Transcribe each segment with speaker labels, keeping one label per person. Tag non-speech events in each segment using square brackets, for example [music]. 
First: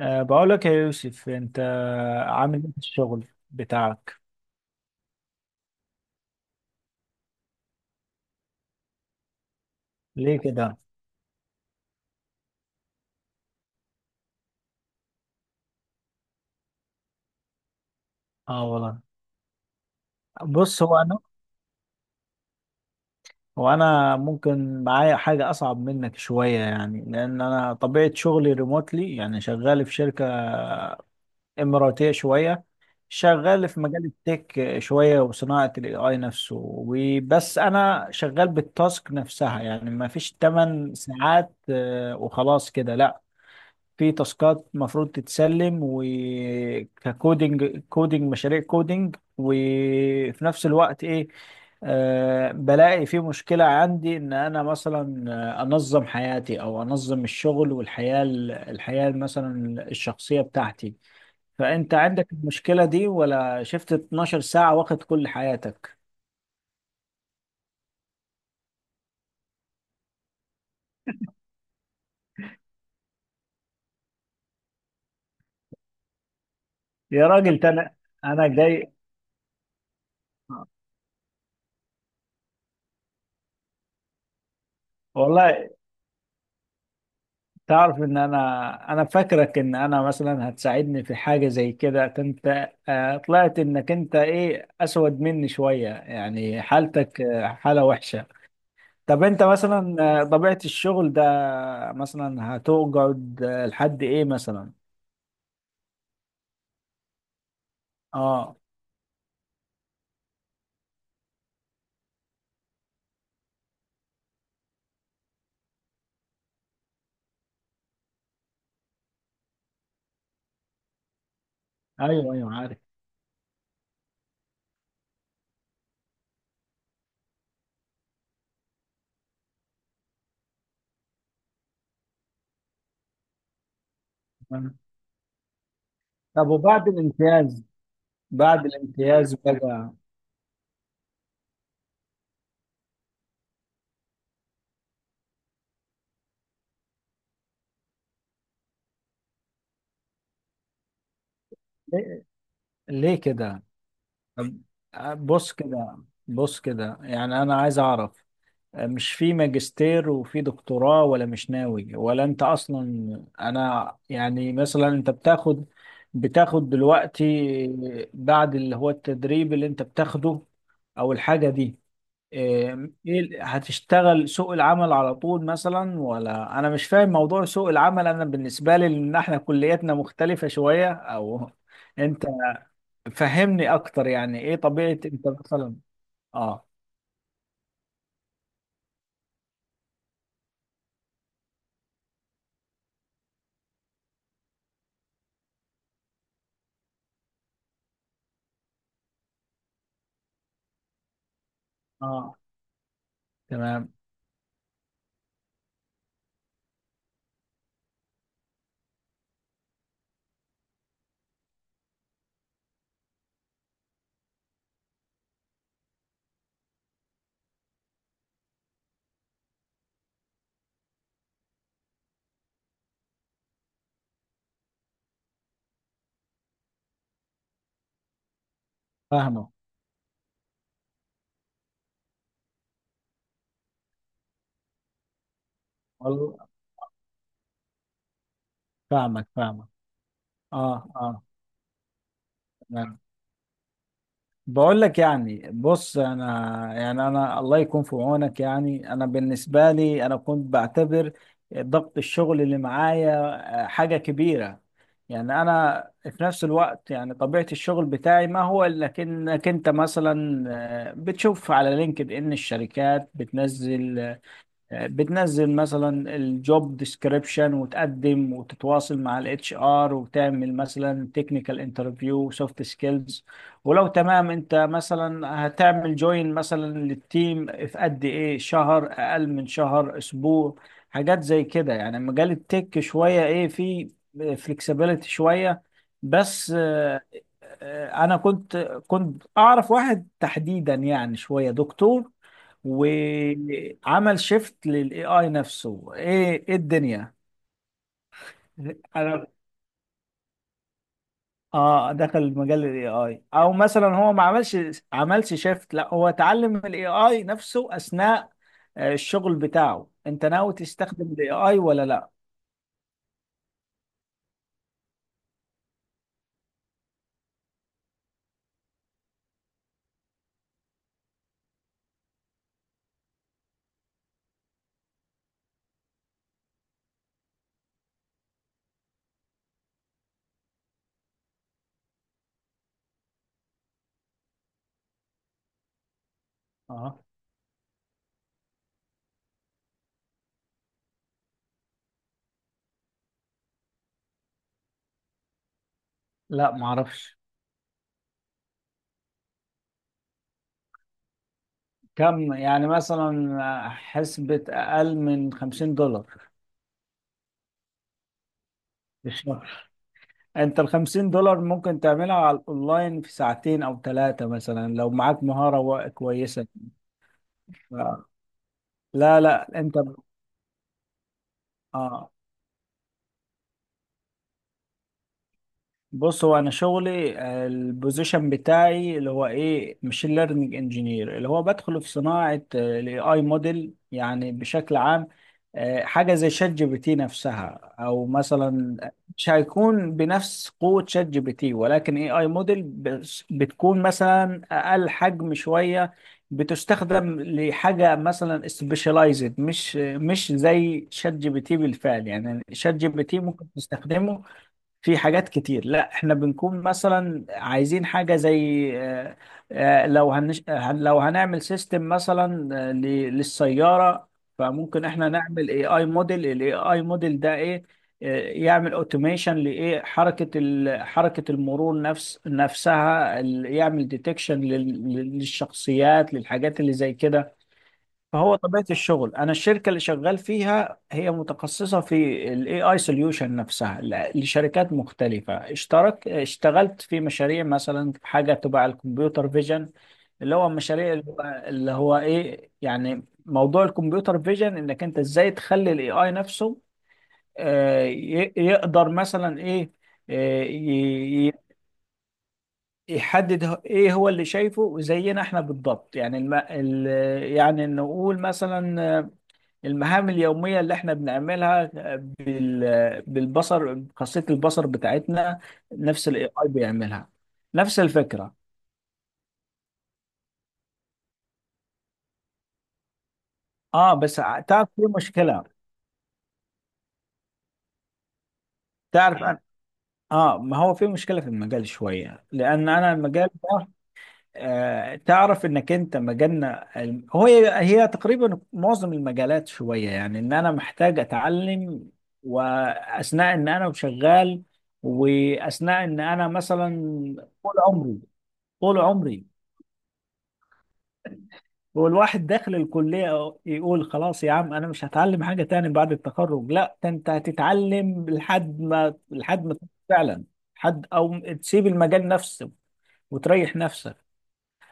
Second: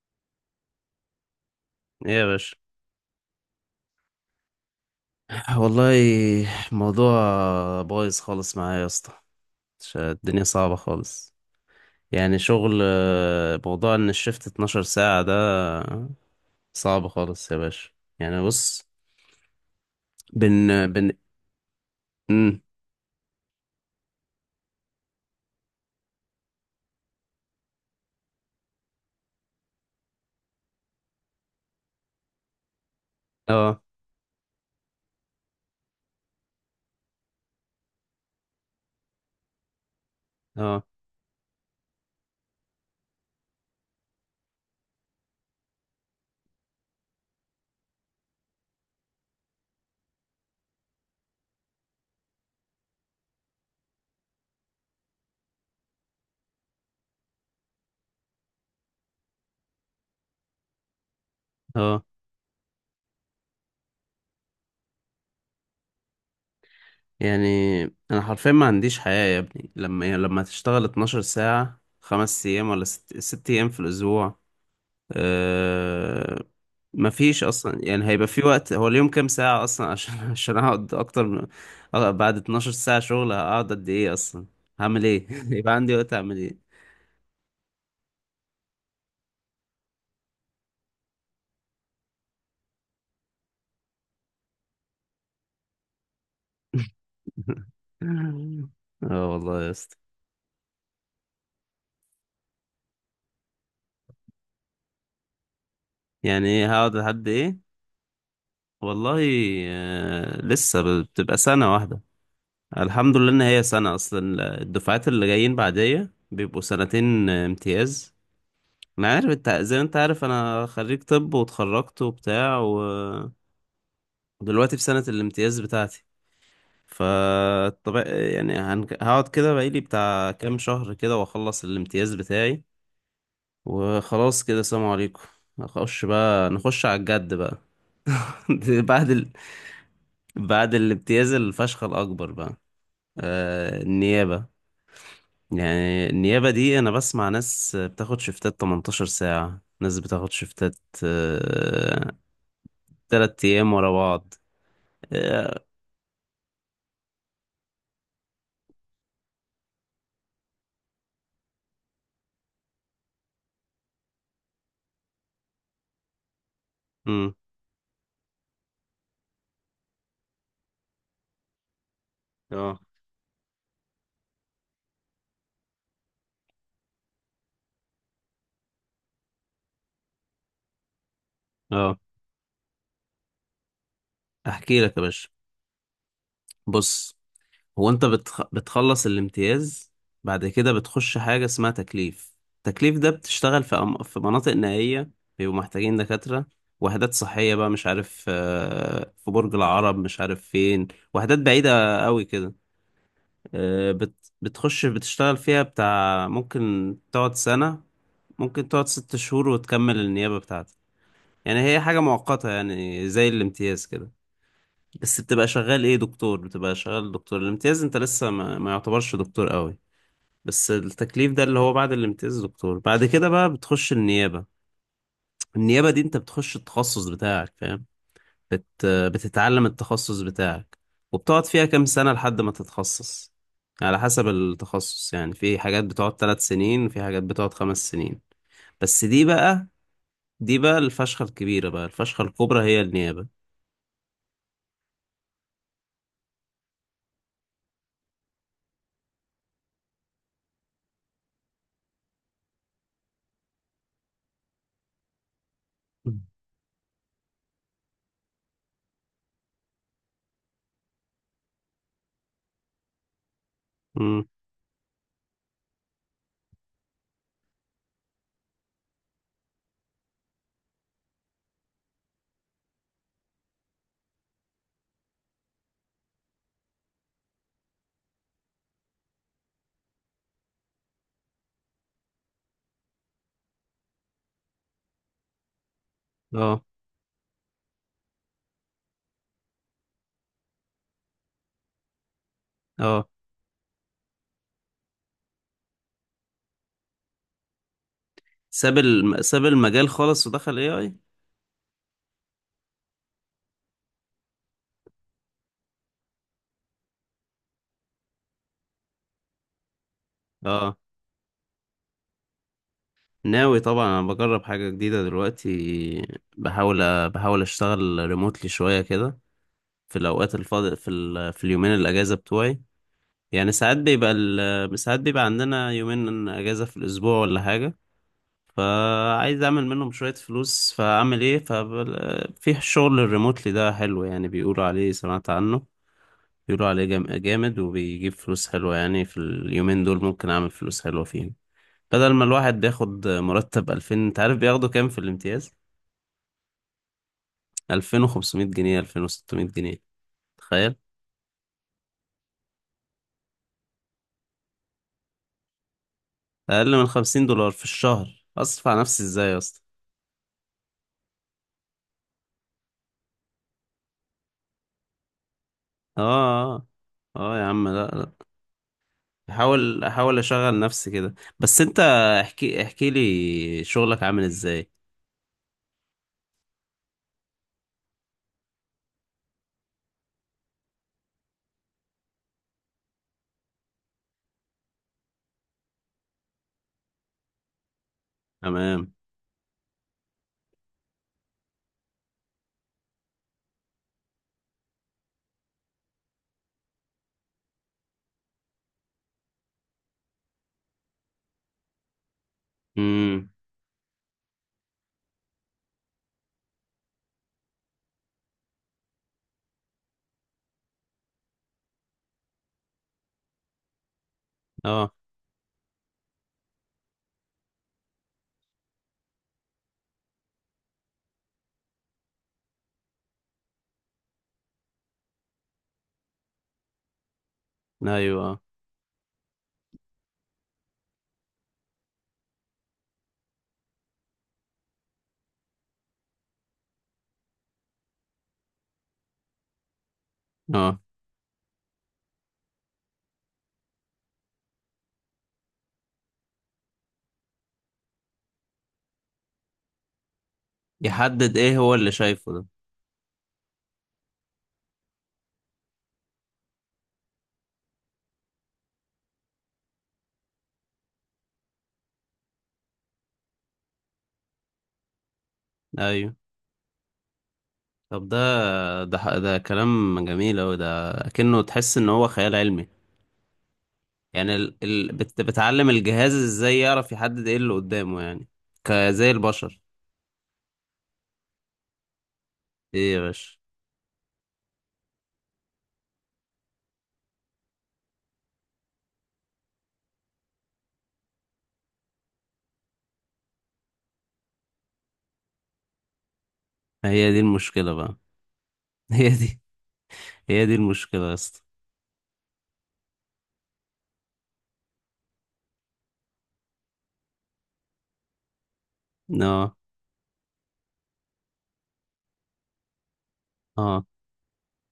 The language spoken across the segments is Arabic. Speaker 1: بقول لك يا يوسف، انت
Speaker 2: ايه يا باشا.
Speaker 1: عامل ايه في الشغل بتاعك؟
Speaker 2: والله الموضوع بايظ خالص معايا يا اسطى.
Speaker 1: ليه
Speaker 2: الدنيا صعبة
Speaker 1: كده؟
Speaker 2: خالص. يعني شغل، موضوع ان الشفت 12 ساعة ده صعب خالص يا باشا. يعني
Speaker 1: اه
Speaker 2: بص.
Speaker 1: والله. بص
Speaker 2: بن
Speaker 1: هو
Speaker 2: بن
Speaker 1: انا
Speaker 2: مم.
Speaker 1: هو انا ممكن معايا حاجه اصعب منك شويه، يعني لان انا طبيعه شغلي ريموتلي، يعني شغال في شركه اماراتيه شويه، شغال
Speaker 2: اه.
Speaker 1: في مجال التك شويه وصناعه الاي اي نفسه. وبس انا شغال بالتاسك نفسها، يعني ما فيش
Speaker 2: اه.
Speaker 1: 8 ساعات وخلاص كده، لا. في تاسكات المفروض تتسلم، وككودينج مشاريع كودينج، وفي نفس الوقت ايه، بلاقي في مشكلة عندي ان انا مثلا انظم حياتي او انظم الشغل والحياة، الحياة مثلا الشخصية بتاعتي. فانت
Speaker 2: اه.
Speaker 1: عندك المشكلة دي، ولا شفت 12 ساعة واخد كل حياتك؟
Speaker 2: يعني انا حرفيا ما عنديش حياة يا ابني، يعني لما تشتغل 12 ساعة 5 ايام ولا ست ايام في الاسبوع. آه،
Speaker 1: يا
Speaker 2: مفيش
Speaker 1: راجل، ده
Speaker 2: اصلا،
Speaker 1: انا
Speaker 2: يعني هيبقى في
Speaker 1: انا
Speaker 2: وقت؟ هو
Speaker 1: جاي.
Speaker 2: اليوم كام ساعة اصلا عشان [laughs] عشان اقعد اكتر من… بعد 12 ساعة شغل هقعد قد ايه اصلا؟ هعمل ايه؟ [laughs]
Speaker 1: والله،
Speaker 2: يبقى عندي وقت اعمل ايه؟
Speaker 1: تعرف ان انا فاكرك ان انا مثلا هتساعدني في حاجه زي كده؟ انت طلعت انك انت ايه، اسود مني شويه، يعني حالتك
Speaker 2: [laughs]
Speaker 1: حاله وحشه. طب
Speaker 2: اه
Speaker 1: انت
Speaker 2: والله يا
Speaker 1: مثلا
Speaker 2: اسطى.
Speaker 1: طبيعه الشغل ده مثلا هتقعد لحد ايه مثلا؟
Speaker 2: يعني ايه هقعد لحد ايه؟
Speaker 1: اه،
Speaker 2: والله، لسه بتبقى سنة واحدة. الحمد لله ان هي سنة، اصلا الدفعات اللي جايين بعدية بيبقوا سنتين امتياز. ما عارف، انت زي ما انت عارف انا خريج طب واتخرجت
Speaker 1: ايوه ايوه،
Speaker 2: وبتاع
Speaker 1: عارف.
Speaker 2: و… دلوقتي في سنة الامتياز بتاعتي. فطبعا يعني هقعد كده بقالي بتاع كام شهر كده واخلص الامتياز بتاعي، وخلاص كده
Speaker 1: تمام.
Speaker 2: سلام عليكم. نخش
Speaker 1: طب
Speaker 2: بقى، نخش
Speaker 1: وبعد
Speaker 2: على الجد بقى.
Speaker 1: الامتياز، بعد
Speaker 2: [laughs] بعد ال...
Speaker 1: الامتياز بقى؟
Speaker 2: بعد الامتياز الفشخ الأكبر بقى. النيابة. يعني النيابة دي أنا بسمع ناس بتاخد شفتات 18 ساعة، ناس بتاخد شفتات آه...
Speaker 1: ليه، ليه
Speaker 2: تلات
Speaker 1: كده؟
Speaker 2: أيام ورا بعض.
Speaker 1: طب بص
Speaker 2: اه.
Speaker 1: كده، بص كده، يعني انا عايز اعرف، مش في ماجستير وفي دكتوراه، ولا مش ناوي، ولا انت اصلا؟ انا يعني مثلا انت بتاخد دلوقتي
Speaker 2: مم.
Speaker 1: بعد اللي هو التدريب اللي انت بتاخده، او الحاجة دي،
Speaker 2: اه.
Speaker 1: اه، ايه هتشتغل سوق العمل على طول مثلا، ولا انا مش فاهم موضوع سوق العمل؟ انا بالنسبة لي ان احنا كلياتنا مختلفة شوية، او
Speaker 2: آه.
Speaker 1: انت فهمني اكتر، يعني ايه
Speaker 2: احكي
Speaker 1: طبيعة
Speaker 2: لك يا
Speaker 1: انت
Speaker 2: باشا.
Speaker 1: مثلا؟ اه،
Speaker 2: بص، هو انت بتخلص الامتياز، بعد كده بتخش حاجة اسمها تكليف. التكليف ده بتشتغل في مناطق نائية، بيبقوا محتاجين دكاترة. وحدات صحية بقى، مش عارف في برج العرب مش عارف فين، وحدات بعيدة قوي
Speaker 1: اه،
Speaker 2: كده.
Speaker 1: تمام.
Speaker 2: بتخش بتشتغل فيها بتاع، ممكن تقعد سنة، ممكن تقعد 6 شهور وتكمل النيابة بتاعتك. يعني هي حاجة مؤقتة، يعني زي الامتياز كده، بس بتبقى شغال ايه؟ دكتور. بتبقى شغال دكتور الامتياز، انت لسه ما يعتبرش دكتور قوي. بس التكليف ده اللي هو بعد الامتياز يا دكتور، بعد كده بقى بتخش النيابة. النيابة دي انت بتخش التخصص بتاعك، فاهم؟ بت...
Speaker 1: فاهمه.
Speaker 2: بتتعلم التخصص بتاعك، وبتقعد فيها كام سنة لحد ما تتخصص. على حسب التخصص، يعني في حاجات بتقعد
Speaker 1: والله
Speaker 2: 3 سنين، في حاجات بتقعد 5 سنين. بس دي
Speaker 1: فاهمك،
Speaker 2: بقى،
Speaker 1: فاهمك. اه،
Speaker 2: الفشخة
Speaker 1: اه،
Speaker 2: الكبيرة بقى، الفشخة الكبرى، هي
Speaker 1: تمام.
Speaker 2: النيابة.
Speaker 1: بقول لك، يعني بص، انا يعني انا الله يكون في عونك. يعني انا بالنسبه لي انا كنت بعتبر ضغط الشغل اللي معايا حاجه كبيره. يعني انا في نفس الوقت، يعني طبيعه الشغل بتاعي ما هو الا انك انت مثلا بتشوف على لينكد ان الشركات بتنزل
Speaker 2: امم.
Speaker 1: بتنزل مثلا الجوب ديسكريبشن، وتقدم وتتواصل مع الاتش ار، وتعمل مثلا تكنيكال انترفيو، سوفت سكيلز، ولو تمام انت مثلا هتعمل جوين مثلا للتيم في قد ايه، شهر، اقل من شهر، اسبوع، حاجات زي كده. يعني مجال التك شوية ايه فيه، فليكسيبيليتي شوية. بس
Speaker 2: اه.
Speaker 1: انا كنت اعرف واحد تحديدا، يعني شوية دكتور،
Speaker 2: اه.
Speaker 1: وعمل شيفت للاي اي نفسه، ايه ايه الدنيا. انا،
Speaker 2: ساب المجال خالص ودخل اي اي.
Speaker 1: اه، دخل مجال الاي اي، او مثلا هو ما عملش شيفت، لا هو اتعلم الاي اي نفسه اثناء الشغل بتاعه. انت ناوي
Speaker 2: اه،
Speaker 1: تستخدم الاي اي ولا لا؟
Speaker 2: ناوي طبعا، انا بجرب حاجة جديدة دلوقتي. بحاول اشتغل ريموتلي شوية كده، في الاوقات الفاضي في اليومين الاجازة بتوعي. يعني ساعات ساعات بيبقى عندنا يومين اجازة في الاسبوع ولا حاجة، فعايز اعمل منهم شوية فلوس، فاعمل ايه؟ في الشغل الريموتلي ده حلو، يعني بيقولوا عليه، سمعت عنه. بيقولوا عليه
Speaker 1: اه،
Speaker 2: جامد وبيجيب فلوس حلوة، يعني في اليومين دول ممكن اعمل فلوس حلوة فيهم. بدل ما الواحد بياخد مرتب 2000، انت عارف بياخدوا كام في الامتياز؟
Speaker 1: لا ما اعرفش.
Speaker 2: 2500 جنيه، 2600 جنيه، تخيل.
Speaker 1: كم يعني مثلا، حسبة اقل من 50 دولار
Speaker 2: اقل من 50 دولار في الشهر، اصرف على نفسي
Speaker 1: في
Speaker 2: ازاي يا
Speaker 1: الشهر؟
Speaker 2: اسطى؟
Speaker 1: انت ال 50 دولار ممكن تعملها على الاونلاين في ساعتين او ثلاثة مثلا، لو معاك مهارة كويسة.
Speaker 2: اه. اه. اه يا عم، لا
Speaker 1: آه.
Speaker 2: لا.
Speaker 1: لا لا، انت،
Speaker 2: احاول اشغل نفسي كده. بس انت،
Speaker 1: اه،
Speaker 2: احكي لي شغلك عامل ازاي.
Speaker 1: بص، هو انا شغلي البوزيشن بتاعي اللي هو ايه، ماشين ليرنينج انجينير، اللي هو بدخل في صناعه الاي اي موديل يعني بشكل عام، حاجه زي شات جي بي تي نفسها، او مثلا
Speaker 2: تمام.
Speaker 1: مش هيكون بنفس قوه شات جي بي تي، ولكن اي اي موديل بتكون مثلا اقل حجم شويه، بتستخدم لحاجه مثلا سبيشاليزد، مش زي شات جي بي تي بالفعل. يعني شات جي بي تي
Speaker 2: امم.
Speaker 1: ممكن تستخدمه في حاجات كتير. لا، احنا بنكون مثلا عايزين حاجة زي لو هنعمل سيستم مثلا للسيارة. فممكن
Speaker 2: اه.
Speaker 1: احنا نعمل اي اي موديل. الاي اي موديل ده ايه، يعمل اوتوميشن لايه، حركة المرور نفس نفسها، يعمل ديتكشن للشخصيات، للحاجات اللي زي كده.
Speaker 2: ايوه.
Speaker 1: فهو
Speaker 2: اه.
Speaker 1: طبيعة الشغل، أنا الشركة اللي شغال فيها هي متخصصة في ال AI solution نفسها، لشركات مختلفة. اشتغلت في مشاريع مثلا في حاجة تبع الكمبيوتر فيجن، اللي هو
Speaker 2: اه.
Speaker 1: مشاريع اللي هو إيه، يعني موضوع الكمبيوتر فيجن، إنك أنت إزاي تخلي ال AI نفسه يقدر مثلا إيه، آه، ي- ي-
Speaker 2: يحدد ايه هو اللي شايفه ده.
Speaker 1: يحدد ايه هو اللي شايفه، زينا احنا بالضبط. يعني يعني نقول مثلا المهام اليومية اللي احنا بنعملها بالبصر، خاصية البصر بتاعتنا، نفس
Speaker 2: ايوه.
Speaker 1: الاي اي بيعملها، نفس
Speaker 2: طب
Speaker 1: الفكرة.
Speaker 2: ده كلام جميل اوي، ده كأنه تحس ان هو خيال علمي.
Speaker 1: اه بس
Speaker 2: يعني
Speaker 1: تعرف في مشكلة.
Speaker 2: بتعلم الجهاز ازاي يعرف يحدد ايه اللي قدامه يعني، كزي
Speaker 1: تعرف أنا،
Speaker 2: البشر.
Speaker 1: اه، ما هو في مشكلة في المجال شوية، لأن أنا
Speaker 2: ايه يا
Speaker 1: المجال
Speaker 2: باشا،
Speaker 1: ده تعرف إنك أنت مجالنا هو، هي تقريبا معظم المجالات شوية، يعني إن أنا محتاج أتعلم وأثناء إن أنا شغال، وأثناء إن أنا مثلا
Speaker 2: هي دي
Speaker 1: طول
Speaker 2: المشكلة بقى.
Speaker 1: عمري، طول
Speaker 2: [laughs] هي
Speaker 1: عمري.
Speaker 2: دي هي دي المشكلة يا اسطى.
Speaker 1: والواحد داخل الكلية يقول خلاص، يا عم أنا مش هتعلم حاجة تاني بعد التخرج. لا، ده أنت هتتعلم لحد ما، لحد ما
Speaker 2: اه.
Speaker 1: تموت فعلا حد، أو تسيب المجال نفسه وتريح
Speaker 2: اه.
Speaker 1: نفسك،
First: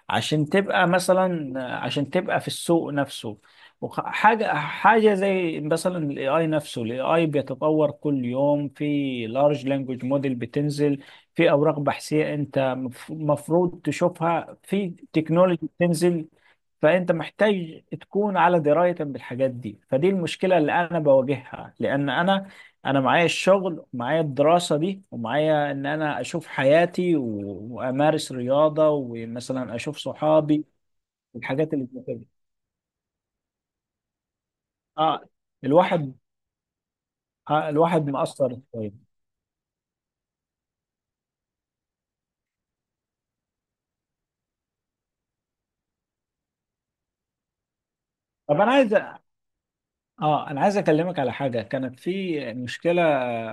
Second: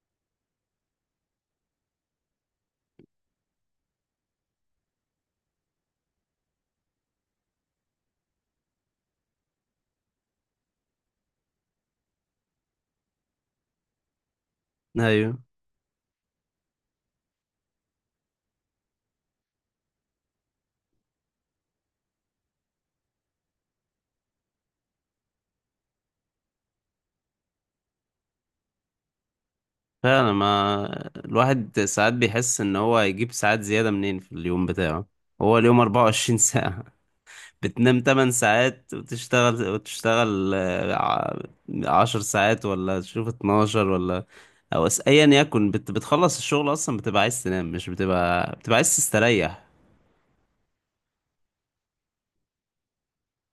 Speaker 1: عشان تبقى مثلا، عشان تبقى في السوق نفسه. حاجة، حاجة زي مثلا الاي اي نفسه، الاي اي بيتطور كل يوم، في لارج لانجوج موديل بتنزل، في اوراق بحثية انت مفروض تشوفها، في
Speaker 2: ايوه.
Speaker 1: تكنولوجي بتنزل. فانت محتاج تكون على درايه بالحاجات دي. فدي المشكله اللي انا بواجهها، لان انا معايا الشغل، ومعايا الدراسه دي، ومعايا ان انا اشوف حياتي وامارس رياضه، ومثلا اشوف
Speaker 2: فعلا،
Speaker 1: صحابي،
Speaker 2: ما
Speaker 1: الحاجات
Speaker 2: الواحد
Speaker 1: اللي زي
Speaker 2: ساعات
Speaker 1: كده.
Speaker 2: بيحس ان هو هيجيب ساعات زيادة منين في اليوم بتاعه.
Speaker 1: اه،
Speaker 2: هو اليوم
Speaker 1: الواحد،
Speaker 2: 24 ساعة، بتنام
Speaker 1: الواحد
Speaker 2: 8
Speaker 1: مقصر شويه.
Speaker 2: ساعات وتشتغل وتشتغل، 10 ساعات ولا تشوف 12 ولا… او ايا يكن، بتخلص الشغل اصلا بتبقى عايز تنام، مش بتبقى
Speaker 1: طب انا
Speaker 2: بتبقى
Speaker 1: عايز،
Speaker 2: عايز تستريح.
Speaker 1: اه انا عايز اكلمك على حاجه كانت في مشكله،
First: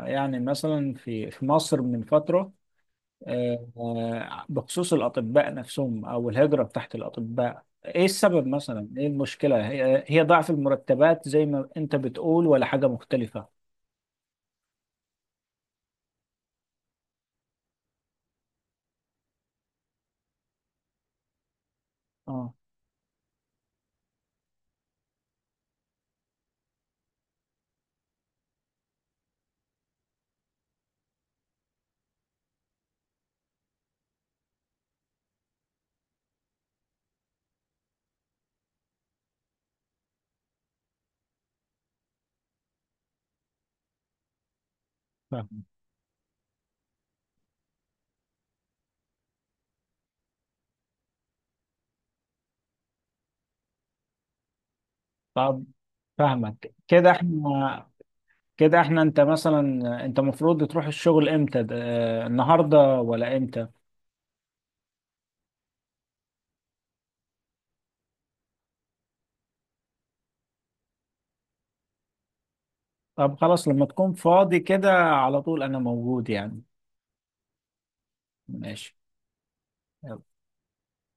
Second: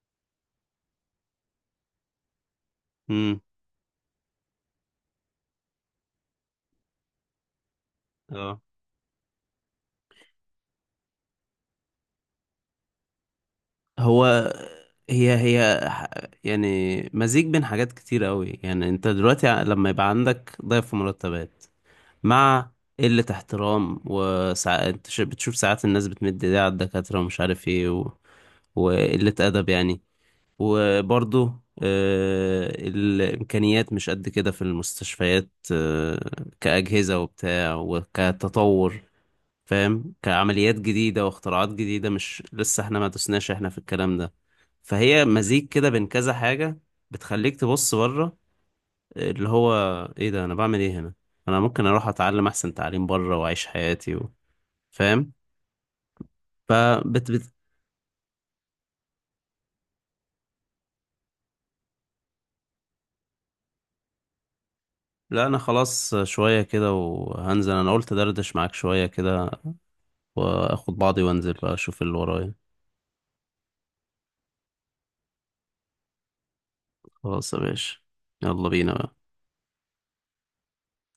Speaker 1: يعني مثلا في في مصر من فتره،
Speaker 2: امم.
Speaker 1: بخصوص الأطباء نفسهم، أو الهجرة بتاعت الأطباء، إيه السبب
Speaker 2: اه.
Speaker 1: مثلا؟ إيه المشكلة؟ هي ضعف المرتبات زي ما أنت بتقول، ولا حاجة مختلفة؟
Speaker 2: هو هي هي ح- يعني مزيج بين حاجات كتير قوي. يعني انت دلوقتي لما يبقى عندك ضعف مرتبات
Speaker 1: آه
Speaker 2: مع قلة احترام، وساعات بتشوف ساعات الناس بتمد ايديها على الدكاترة، ومش عارف ايه و… وقلة أدب يعني. وبرضه الإمكانيات مش قد كده في المستشفيات، كأجهزة وبتاع وكتطور، فاهم؟ كعمليات جديدة واختراعات جديدة، مش لسه احنا ما دوسناش احنا في الكلام ده. فهي مزيج
Speaker 1: فاهمك.
Speaker 2: كده بين كذا حاجة، بتخليك تبص بره، اللي هو ايه ده؟ انا بعمل ايه هنا؟ انا ممكن اروح اتعلم احسن تعليم بره واعيش حياتي و… فاهم.
Speaker 1: طب فاهمك، كده
Speaker 2: فبت بت...
Speaker 1: إحنا، كده إحنا، أنت مثلا، أنت المفروض تروح الشغل إمتى؟ النهاردة ولا إمتى؟
Speaker 2: لا انا خلاص، شوية كده وهنزل. انا قلت دردش معاك شوية كده، واخد بعضي وانزل بقى اشوف اللي ورايا.
Speaker 1: طب خلاص، لما تكون فاضي كده على طول أنا موجود يعني.
Speaker 2: خلاص يا باشا، يلا بينا
Speaker 1: ماشي.
Speaker 2: بقى.